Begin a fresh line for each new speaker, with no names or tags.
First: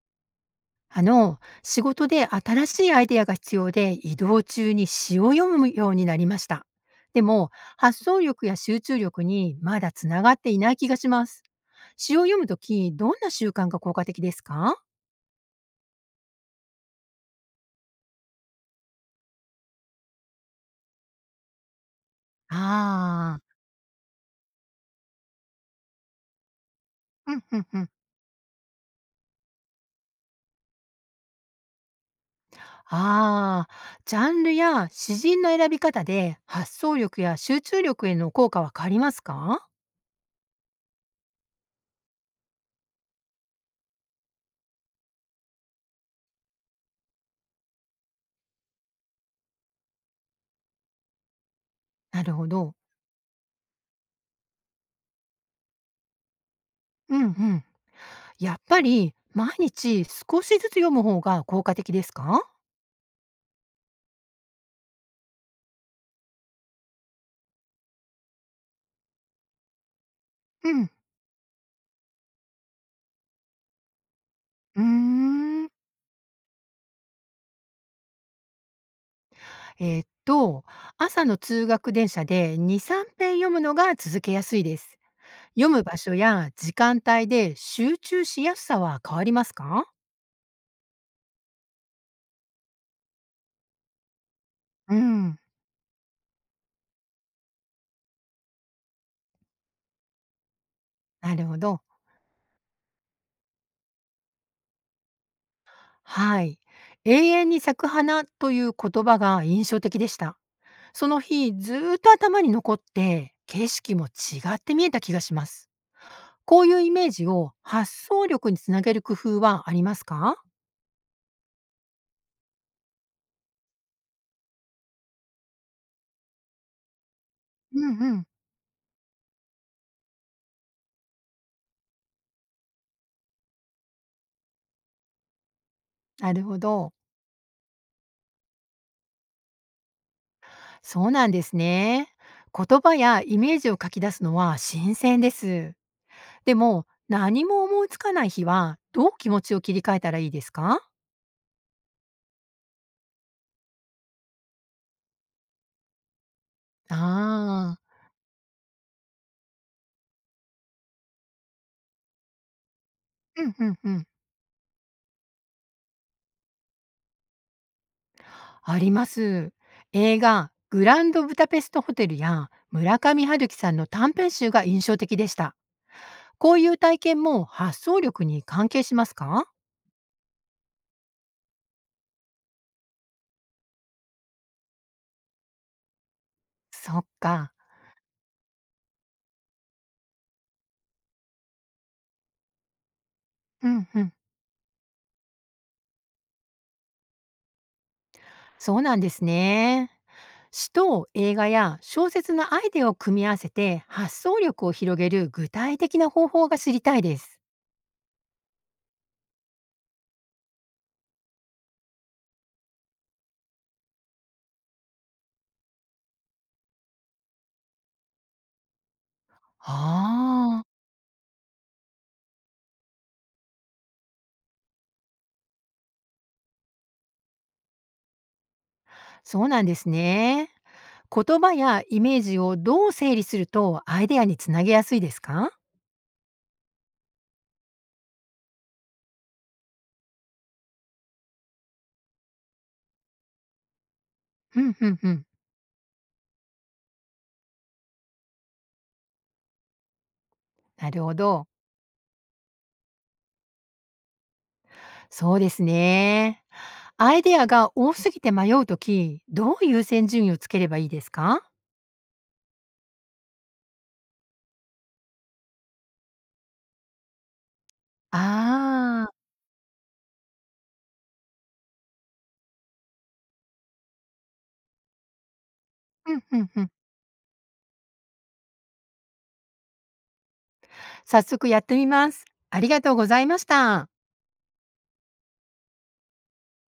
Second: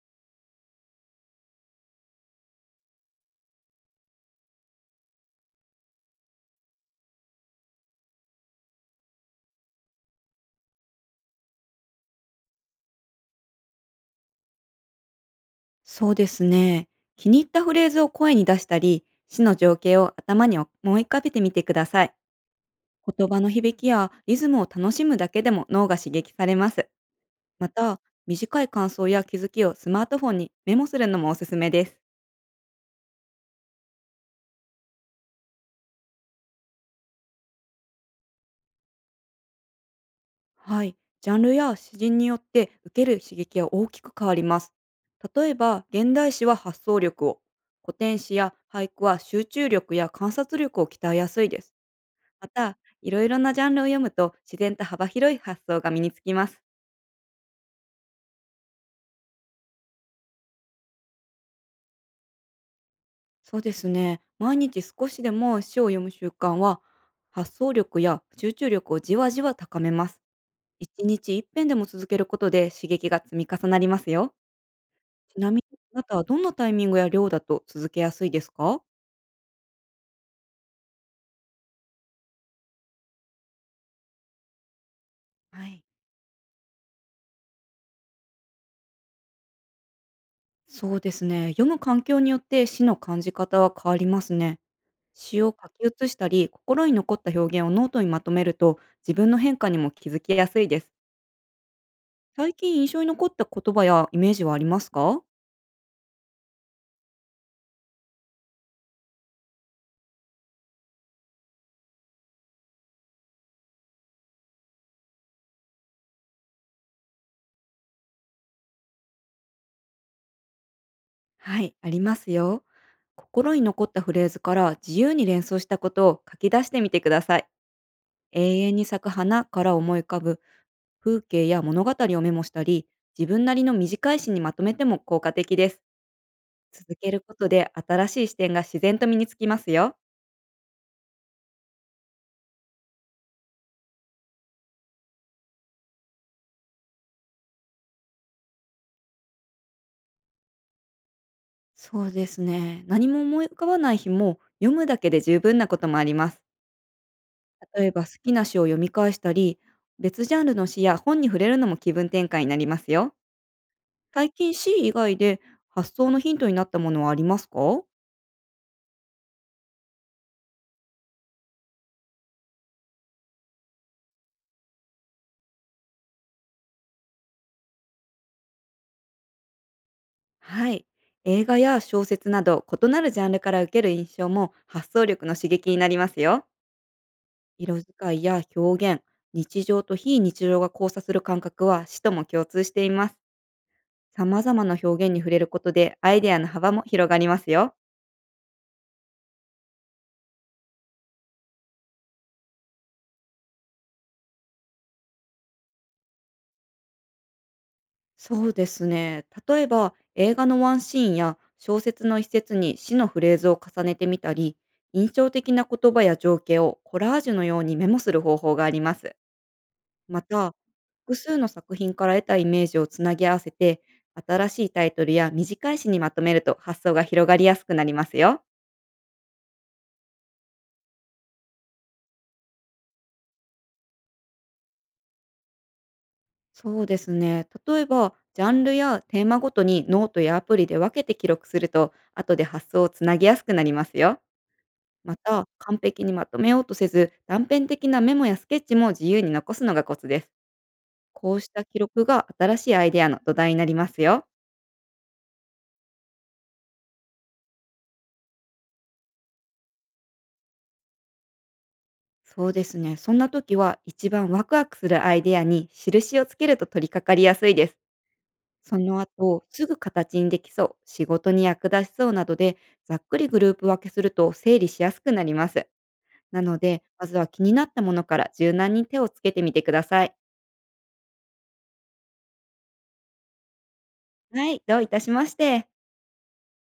仕事で新しいアイデアが必要で移動中に詩を読むようになりました。でも、発想力や集中力にまだつながっていない気がします。詩を読むとき、どんな習慣が効果的ですか？
そうですね。気に入ったフレーズを声に出したり、詩の情景を頭に思い浮かべてみてください。言葉
ああ
の響きやリズムを楽しむだけでも脳が刺激されます。
うんう
ま
んうん。
た、短い感想や気づきをスマートフォンにメモするのもおすすめです。
ああ、ジャンルや詩人の選び方で発想力や集中力への効果は変わりますか？
はい。ジャンルや詩人によって受ける刺激は大きく変わります。例えば、現代詩は発想力を、古典詩や俳句は集中力や観察力を鍛えやすいです。
なる
ま
ほど。
た、いろいろなジャンルを読むと自然と幅広い発想が身につきます。
うんうん。やっぱり、毎日少しずつ読む方が効果的ですか？
そうですね。毎日少しでも詩を読む習慣は、発想力や集中力をじわじわ高めます。
うん。
一日一遍でも続けることで刺激が積み重なりますよ。
うー
ちなみ
ん。
に、あなたはどんなタイミングや量だと続けやすいですか？
えーっと、朝の通学電車で2、3編読むのが続けやすいです。
は
読
い。
む場所や時間帯で集中しやすさは変わりますか？
そうですね。読む環境によって詩の感じ方は変わりますね。
うん。
詩を書き写したり、心に残った表現をノートにまとめると、自分の変化にも気づきやすいです。
なるほど。
最近印象に残った言葉やイメージはありますか？
はい。永遠に咲く花という言葉が印象的でした。その日、ずーっと頭に残って、景色も違って見えた気がします。こういうイメージを発想力につなげる工夫はありますか？
はい、ありますよ。心に残ったフレーズから自由に連想したことを書き出してみてください。
うんうん。
永遠に咲く花から思い浮かぶ風景や物語をメモしたり、自分なりの短い詩にまとめても効果的です。
なるほど。
続けることで新しい視点が自然と身につきますよ。
そうなんですね。言葉やイメージを書き出すのは新鮮です。でも、何も思いつかない日は、どう気持ちを切り替えたらいいですか？
そうですね。何も思い浮かばない日も読むだけで十分なこともあります。
あ
例え
あ
ば好きな詩を読み返したり、別ジャンルの詩や本に触れるのも気分転換になりますよ。
うんうんうん。
最近詩以外で発想のヒントになったものはありますか？
あります。映画、グランドブダペストホテルや村上春樹さんの短編集が印象的でした。こういう体験も発想力に関係しますか？
はい。映画や小説など異なるジャンルから受ける印象も発想力の刺激になりますよ。
そっか。
色使いや表現、日常と非日常が交差する感覚は詩とも共通しています。
うんうん。
様々な表現に触れることでアイデアの幅も広がりますよ。
そうなんですね。詩と映画や小説のアイデアを組み合わせて発想力を広げる具体的な方法が知りたいです。
そうですね。例えば映画のワンシーンや小説の一節に詩のフレーズを重ねてみたり、印象的な言葉や情景をコラージュのようにメモする方法があります。また、
ああ、
複数の作品から得たイメージをつなぎ合わせて、新しいタイトルや短い詩にまとめると発想が広がりやすくなりますよ。
そうなんですね。言葉やイメージをどう整理するとアイデアにつなげやすいですか？
そうですね。例えば、ジャンルやテーマごとにノートやアプリで分けて記録すると、後で発想をつなぎやすくなりますよ。
うん、うん、う
ま
ん。
た、完璧にまとめようとせず、断片的なメモやスケッチも自由に残すのがコツです。
なるほ
こう
ど。
した記録が新しいアイデアの土台になりますよ。
そうですね。アイデアが多すぎて迷うとき、どう優先順位をつければいいですか？
そうですね。そんな時は一番ワクワクするアイデアに印をつけると取り掛かりやすいです。その
ああ
後、すぐ形にできそう、仕事に役立ちそうなどで、ざっくりグループ分けすると整理しやすくなります。
う
な
ん、うん、
の
うん。
で、まずは気になったものから柔軟に手をつけてみてください。
早速やってみます。ありがとうございました。
はい、どういたしまして。